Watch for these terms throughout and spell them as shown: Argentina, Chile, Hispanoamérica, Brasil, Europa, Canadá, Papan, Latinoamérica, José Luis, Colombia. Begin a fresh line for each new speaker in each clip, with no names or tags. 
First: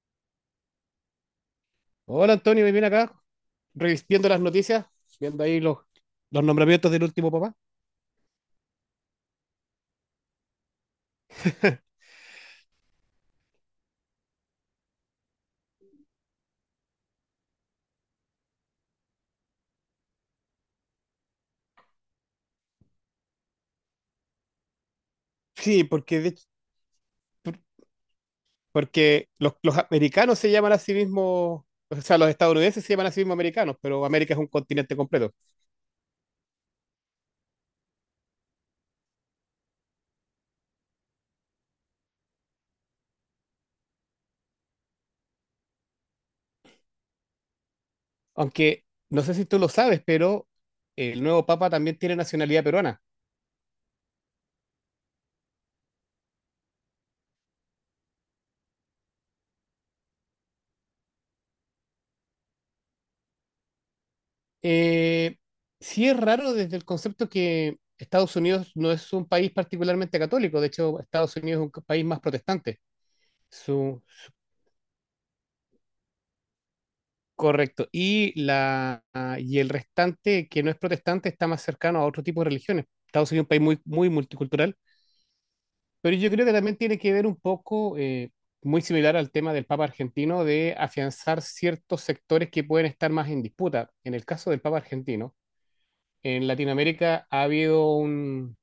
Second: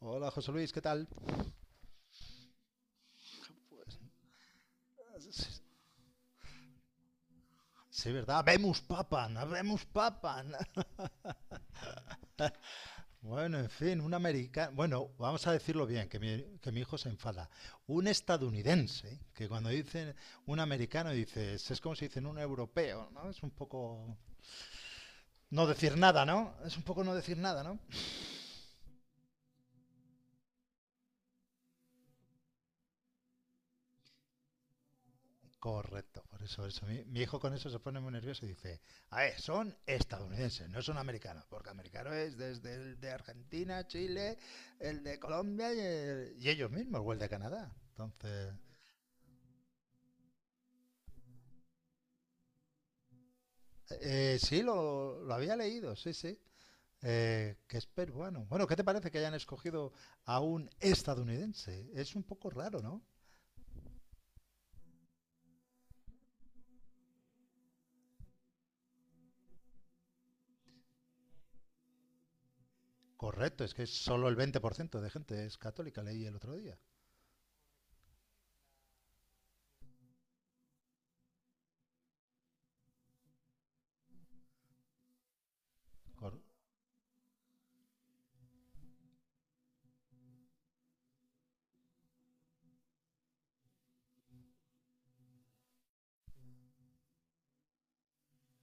Hola, José Luis, ¿qué tal?
Hola Antonio, me viene acá revistiendo las noticias, viendo ahí los nombramientos del último papá.
Sí, ¿verdad? Vemos Papan, vemos Papan. Bueno, en fin, un americano. Bueno, vamos a decirlo bien, que mi hijo se enfada. Un estadounidense, que cuando dicen un americano, dices, es como si dicen un europeo, ¿no? Es un poco no
Sí,
decir
porque,
nada, ¿no? Es un poco no decir
por-
nada, ¿no?
porque los americanos se llaman a sí mismos, o sea, los estadounidenses se llaman a sí mismos americanos, pero América es un continente completo.
Correcto, por eso. Mi hijo con eso se pone muy nervioso y dice, a ver, son estadounidenses, no son americanos, porque americano es desde el de Argentina, Chile, el de Colombia y ellos mismos, o el de Canadá. Entonces,
Aunque no sé si tú lo sabes, pero el nuevo papa también tiene nacionalidad peruana.
sí, lo había leído, sí, sí, que es peruano. Bueno, ¿qué te parece que hayan escogido a un estadounidense? Es un poco raro, ¿no?
Eh, sí es raro desde el concepto que Estados Unidos no es un país particularmente católico, de hecho Estados Unidos es un país más protestante.
Correcto, es que
Su,
solo el 20% de gente es católica, leí el otro día.
Correcto. Y el restante, que no es protestante, está más cercano a otro tipo de religiones. Estados Unidos es un país muy multicultural, pero yo
Cor-
creo que también tiene que ver un poco, muy similar al tema del Papa argentino, de afianzar ciertos sectores que pueden estar más en disputa. En el caso del Papa argentino, en Latinoamérica ha habido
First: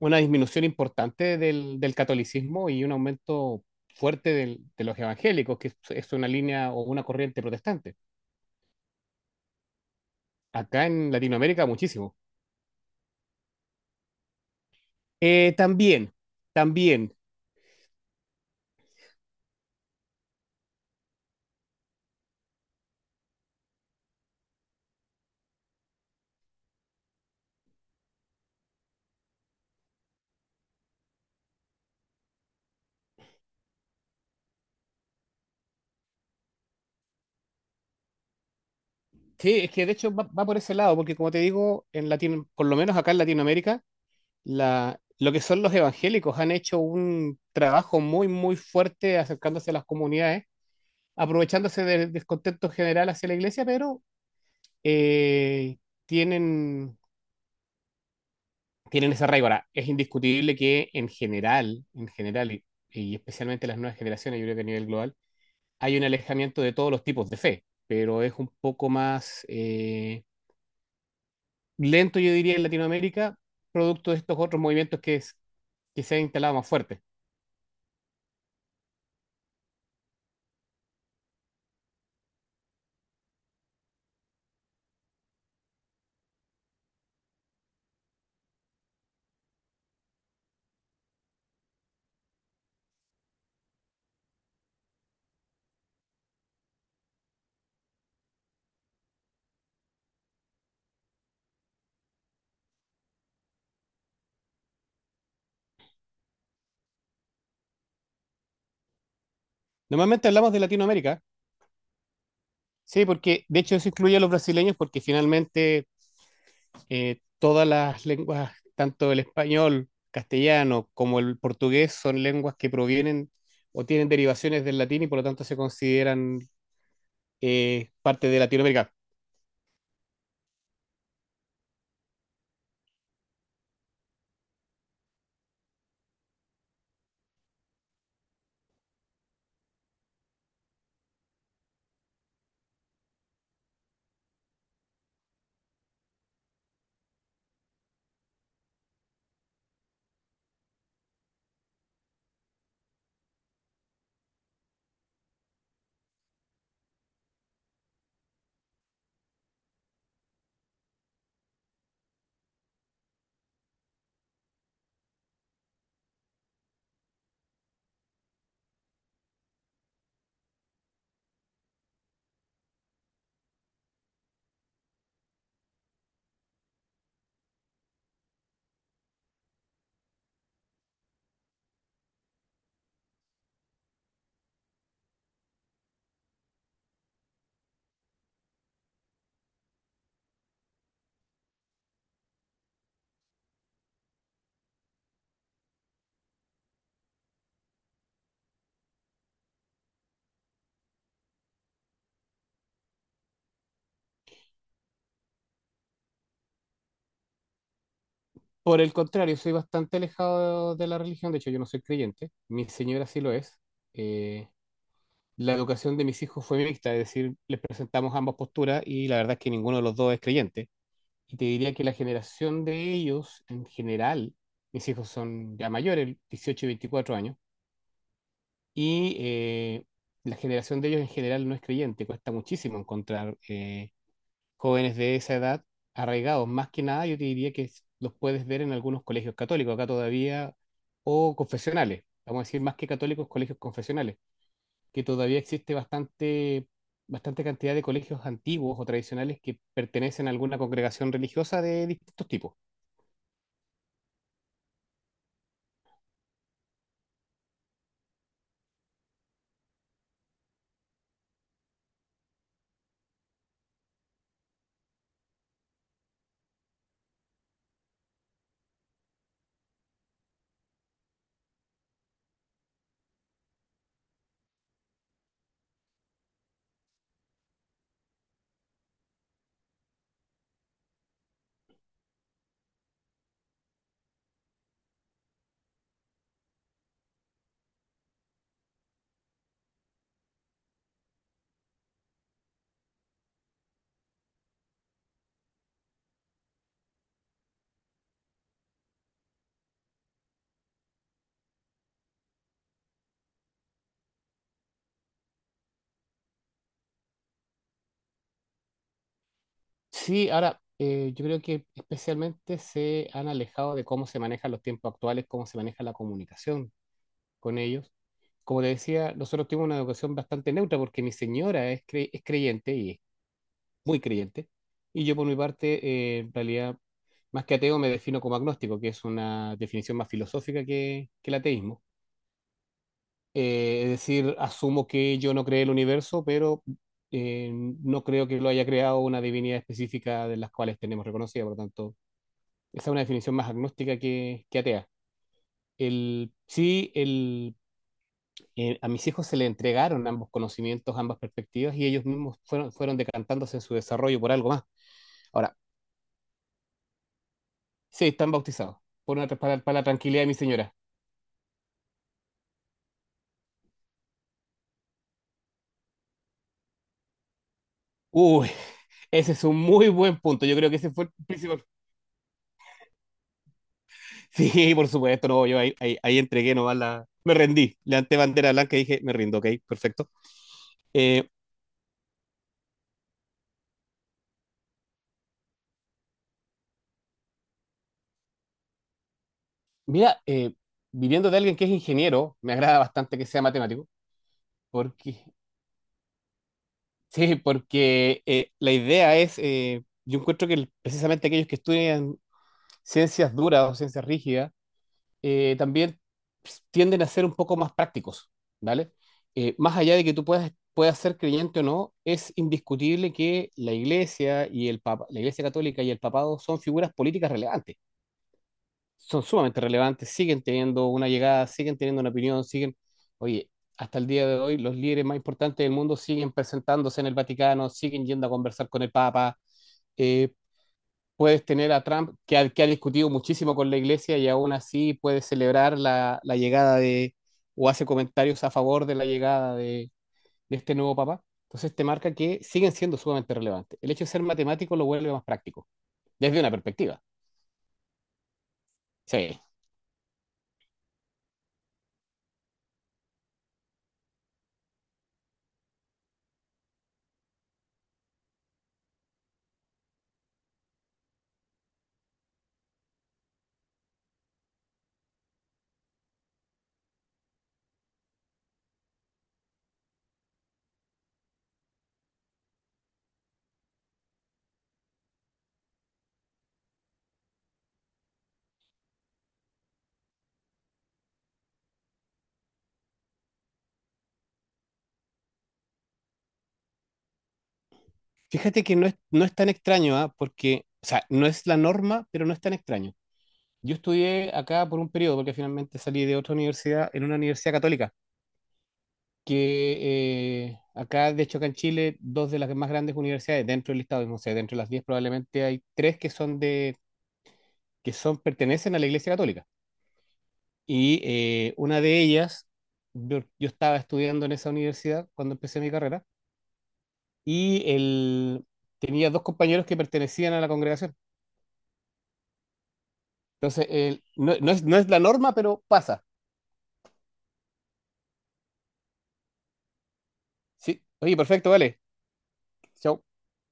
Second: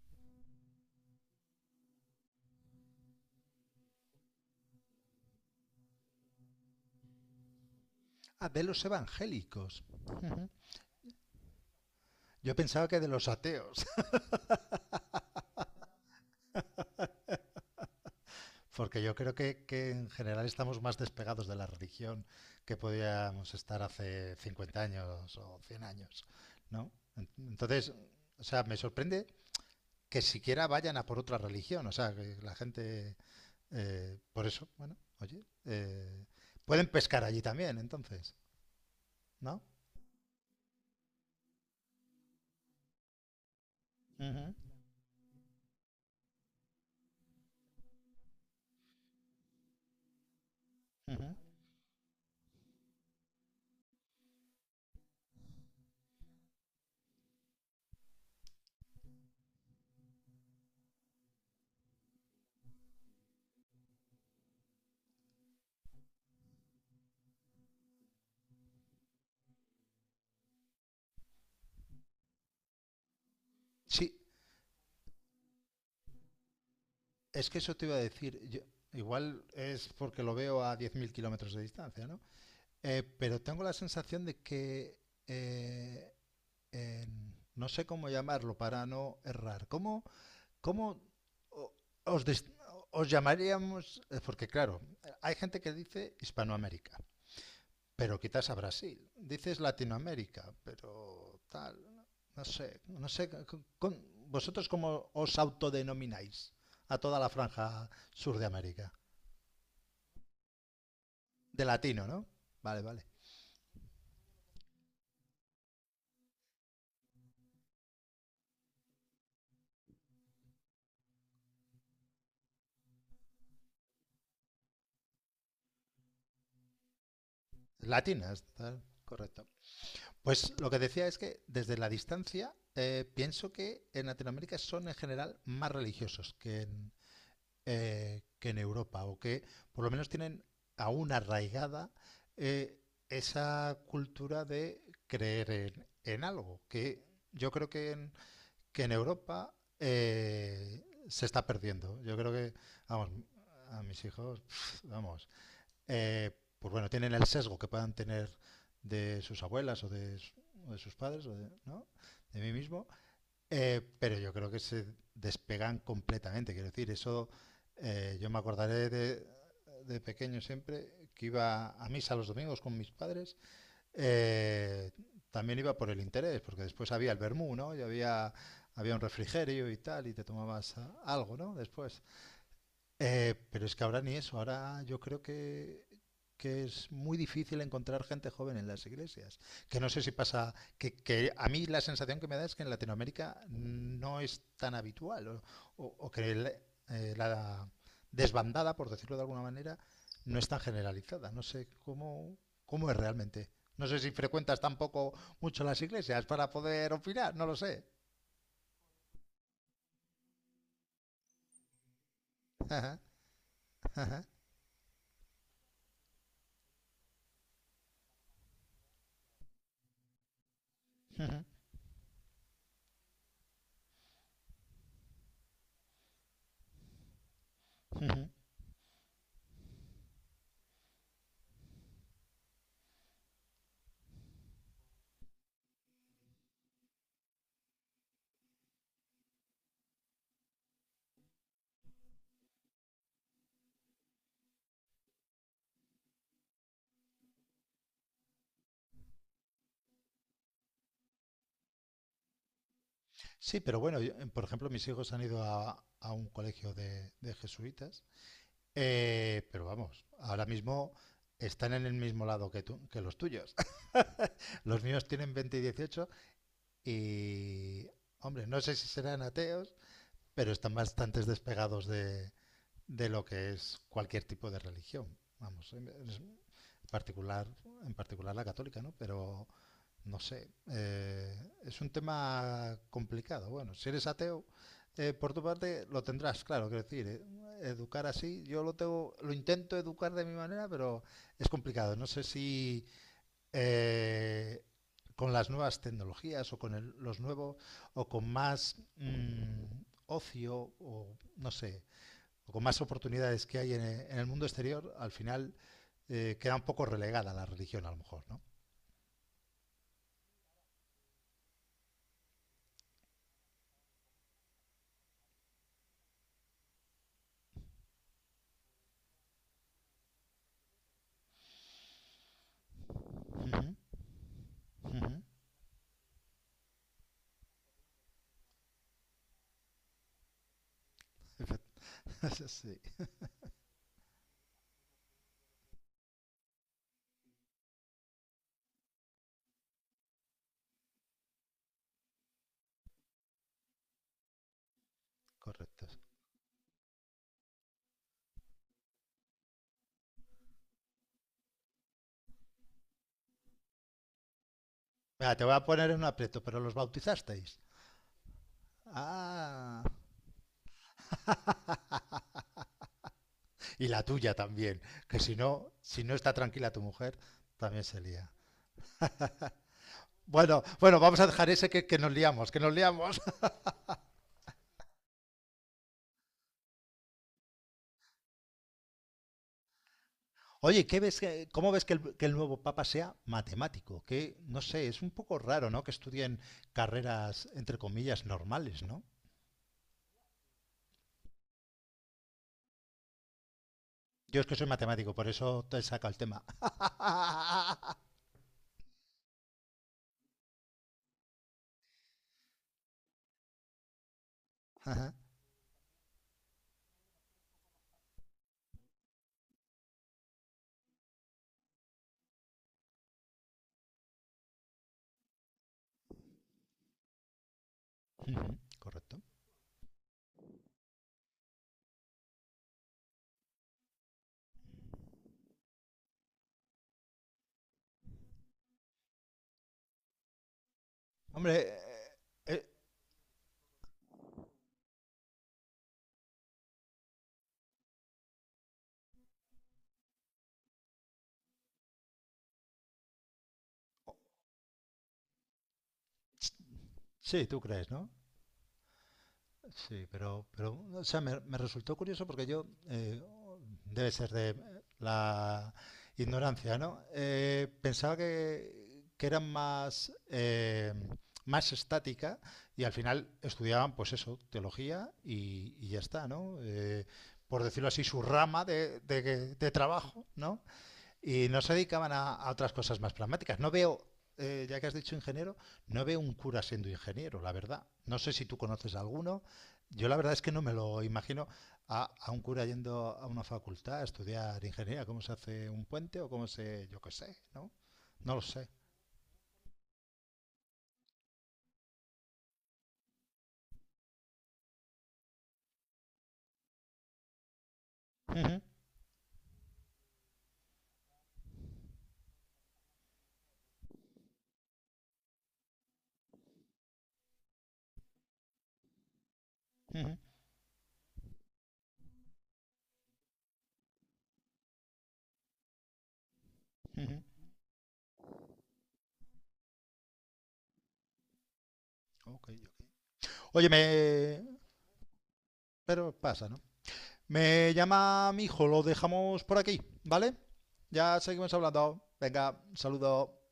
una disminución importante del catolicismo y un aumento fuerte de los evangélicos, que es una línea o una corriente protestante.
ah, de los evangélicos. Ujú.
Acá en Latinoamérica, muchísimo.
Yo pensaba que de los ateos,
También, también.
porque yo creo que en general estamos más despegados de la religión que podíamos estar hace 50 años o 100 años, ¿no? Entonces, o sea, me sorprende que siquiera vayan a por otra religión, o sea, que la gente, por eso, bueno, oye, pueden pescar allí también, entonces,
Sí,
¿no?
es que de hecho va por ese lado, porque como te digo, en Latino, por lo menos acá en Latinoamérica,
Ujú,
lo que son los evangélicos han hecho un trabajo muy fuerte acercándose a las comunidades,
ujú.
aprovechándose del descontento general hacia la iglesia, pero eh, tienen, tienen ese arraigo. Ahora, es indiscutible que en general, y especialmente las nuevas generaciones, yo creo que a nivel global, hay un alejamiento de todos los tipos de fe, pero es un poco lento, yo diría, en Latinoamérica, producto
Sí,
de estos otros movimientos que se han instalado más fuertes.
es que eso te iba a decir, igual es porque lo veo a 10.000 kilómetros de distancia, ¿no? Pero tengo la sensación de que eh, no sé cómo llamarlo para no errar. ¿Cómo, cómo o- os, des- os llamaríamos? Porque claro, hay gente que dice Hispanoamérica, pero quizás a Brasil. Dices Latinoamérica, pero tal. No sé, no sé. ¿Vosotros cómo os autodenomináis a toda la franja sur de América?
Normalmente hablamos de Latinoamérica,
De latino, ¿no? Vale, vale.
sí, porque de hecho eso incluye a los brasileños, porque finalmente todas las lenguas, tanto el español, castellano como el portugués, son lenguas que provienen o tienen derivaciones del latín y por lo tanto se consideran parte de
Latinas, tal,
Latinoamérica.
correcto. Pues lo que decía es que desde la distancia pienso que en Latinoamérica son en general más religiosos que en Europa o que por lo menos tienen aún arraigada eh, esa cultura de creer en algo que yo creo que en Europa se está perdiendo. Yo creo que, vamos, a mis hijos, vamos, eh, pues bueno, tienen el sesgo que puedan tener de sus abuelas o de sus padres, o de, ¿no? De mí mismo, pero yo creo que se despegan completamente. Quiero decir, eso yo me acordaré de pequeño siempre que iba a misa los domingos con mis padres. eh, También iba por el interés, porque después había el vermú, ¿no? Y había, había un refrigerio y tal, y te tomabas algo, ¿no? Después. Pero es que ahora ni eso, ahora yo creo que es muy difícil encontrar gente joven en las iglesias. Que no sé si pasa, que a mí la sensación que me da es que en Latinoamérica no es tan habitual, o, o que la desbandada, por decirlo de alguna manera, no es tan generalizada. No sé cómo, cómo es realmente. No sé si frecuentas tampoco mucho las iglesias para poder opinar, no lo sé.
Por el contrario, soy bastante alejado de la religión, de hecho yo no soy creyente, mi
Ajá,
señora sí lo es.
ajá,
eh, la educación de mis hijos fue mixta, es decir, les presentamos ambas posturas y la verdad es que ninguno de los dos es creyente. Y te diría que la generación de ellos en general, mis hijos son ya mayores, 18 y 24 años,
ujú, ujú.
y la generación de ellos en general no es creyente, cuesta muchísimo encontrar jóvenes de esa edad arraigados. Más que nada, yo te diría que los puedes ver en algunos colegios católicos acá todavía, o confesionales, vamos a decir más que católicos, colegios confesionales que todavía existe bastante cantidad de colegios antiguos o tradicionales que pertenecen a alguna congregación religiosa de distintos tipos.
Sí, pero bueno, por ejemplo, mis hijos han ido a un colegio de jesuitas, pero vamos, ahora mismo están en el mismo lado que tú, que los tuyos. Los míos tienen 20 y 18 y, hombre, no sé si serán ateos, pero están bastante despegados de lo que es cualquier tipo de religión. Vamos, en particular, en particular la católica, ¿no? Pero no sé, es un tema complicado. Bueno, si eres ateo, por tu parte lo tendrás, claro, quiero decir, educar así, yo lo tengo, lo intento educar de mi manera, pero es complicado. No sé si eh, con las nuevas tecnologías o con los nuevos o con más ocio o no sé, o con más oportunidades que hay en, en el mundo exterior, al final queda un poco relegada la religión a lo mejor, ¿no?
Sí, ahora, yo creo que especialmente se han alejado de cómo se manejan los tiempos actuales, cómo se maneja la comunicación con ellos. Como te decía, nosotros tuvimos una educación bastante neutra porque mi señora es creyente y es
Ujú,
muy creyente. Y yo por mi parte, en realidad, más que ateo, me defino como agnóstico, que es una definición más filosófica que el
ujú,
ateísmo.
sí,
Es decir, asumo que yo no creé el universo, pero no creo que lo haya creado una divinidad específica de las cuales tenemos reconocida. Por lo tanto, esa es una definición más agnóstica que atea.
correcto.
El, sí, el, a mis hijos se le entregaron ambos conocimientos, ambas perspectivas, y ellos mismos fueron decantándose en su desarrollo por algo más.
Mira, te voy
Ahora,
a poner en un aprieto, pero los bautizasteis.
sí, están bautizados, para
Ah.
la tranquilidad de mi señora.
Y la tuya también, que si no, si no está tranquila tu mujer, también se lía.
Uy, ese es un muy buen punto. Yo
Bueno,
creo que ese
bueno,
fue el
vamos a dejar
principal.
ese que nos liamos, que nos liamos.
Sí, por supuesto, no, yo ahí entregué nomás la... Me rendí, levanté bandera blanca y dije, me rindo, ok, perfecto.
Oye, ¿qué ves,
Eh,
¿cómo ves que el nuevo papa sea matemático? Que, no sé, es un poco raro, ¿no? Que estudien carreras, entre comillas, normales, ¿no?
mira, viniendo de alguien que es ingeniero, me agrada bastante que sea matemático,
Yo es que soy matemático,
porque
por eso te saca el tema.
sí, porque yo encuentro que precisamente aquellos que estudian ciencias duras o ciencias rígidas, también tienden a ser un poco más prácticos, ¿vale? Más allá de que tú puedas ser creyente o no, es indiscutible que la Iglesia y la Iglesia Católica y el Papado son figuras políticas relevantes,
Correcto.
son sumamente relevantes, siguen teniendo una llegada, siguen teniendo una opinión, siguen, oye, hasta el día de hoy los líderes más importantes del mundo siguen presentándose en el Vaticano, siguen yendo a conversar con el Papa. Eh, puedes tener
Hombre,
a Trump,
eh,
que ha discutido muchísimo con la iglesia y aún así puede celebrar la llegada de, o hace comentarios a favor de la llegada de este nuevo papa. Entonces te marca que siguen siendo sumamente relevantes. El hecho de ser matemático lo vuelve más práctico, desde una perspectiva.
sí, tú crees, ¿no?
Sí.
Sí, pero o sea, me resultó curioso porque yo, debe ser de la ignorancia, ¿no? Pensaba que eran más, más estática y al final estudiaban, pues eso, teología y ya está, ¿no? Por decirlo así, su rama de trabajo, ¿no? Y no se dedicaban a otras cosas más pragmáticas. No veo, ya que has dicho ingeniero, no veo un cura siendo ingeniero, la verdad. No sé si tú conoces a alguno. Yo la verdad es que no me lo imagino a un cura yendo a una facultad a estudiar ingeniería, cómo se hace un puente o cómo se, yo qué sé, ¿no? No lo
Fíjate
sé.
que no es tan extraño, ¿ah? Porque, o sea, no es la norma, pero no es tan extraño. Yo estudié acá por un periodo, porque finalmente salí de otra universidad, en una universidad católica.
Ujú,
Que de hecho, acá en Chile, dos de las más grandes universidades dentro del Estado, no sé, dentro de las 10 probablemente hay tres que son que son, pertenecen a la Iglesia Católica.
ujú,
Y una de ellas, yo estaba estudiando en esa universidad cuando empecé mi carrera,
ujú.
y tenía dos compañeros que pertenecían a la congregación.
Ok,
Entonces,
oye,
no,
me...
no es la norma, pero pasa.
Pero pasa, ¿no? Me llama mi hijo, lo dejamos por aquí, ¿vale?
Sí. Oye,
Ya
perfecto,
seguimos
vale.
hablando. Venga,
Chao.
saludo.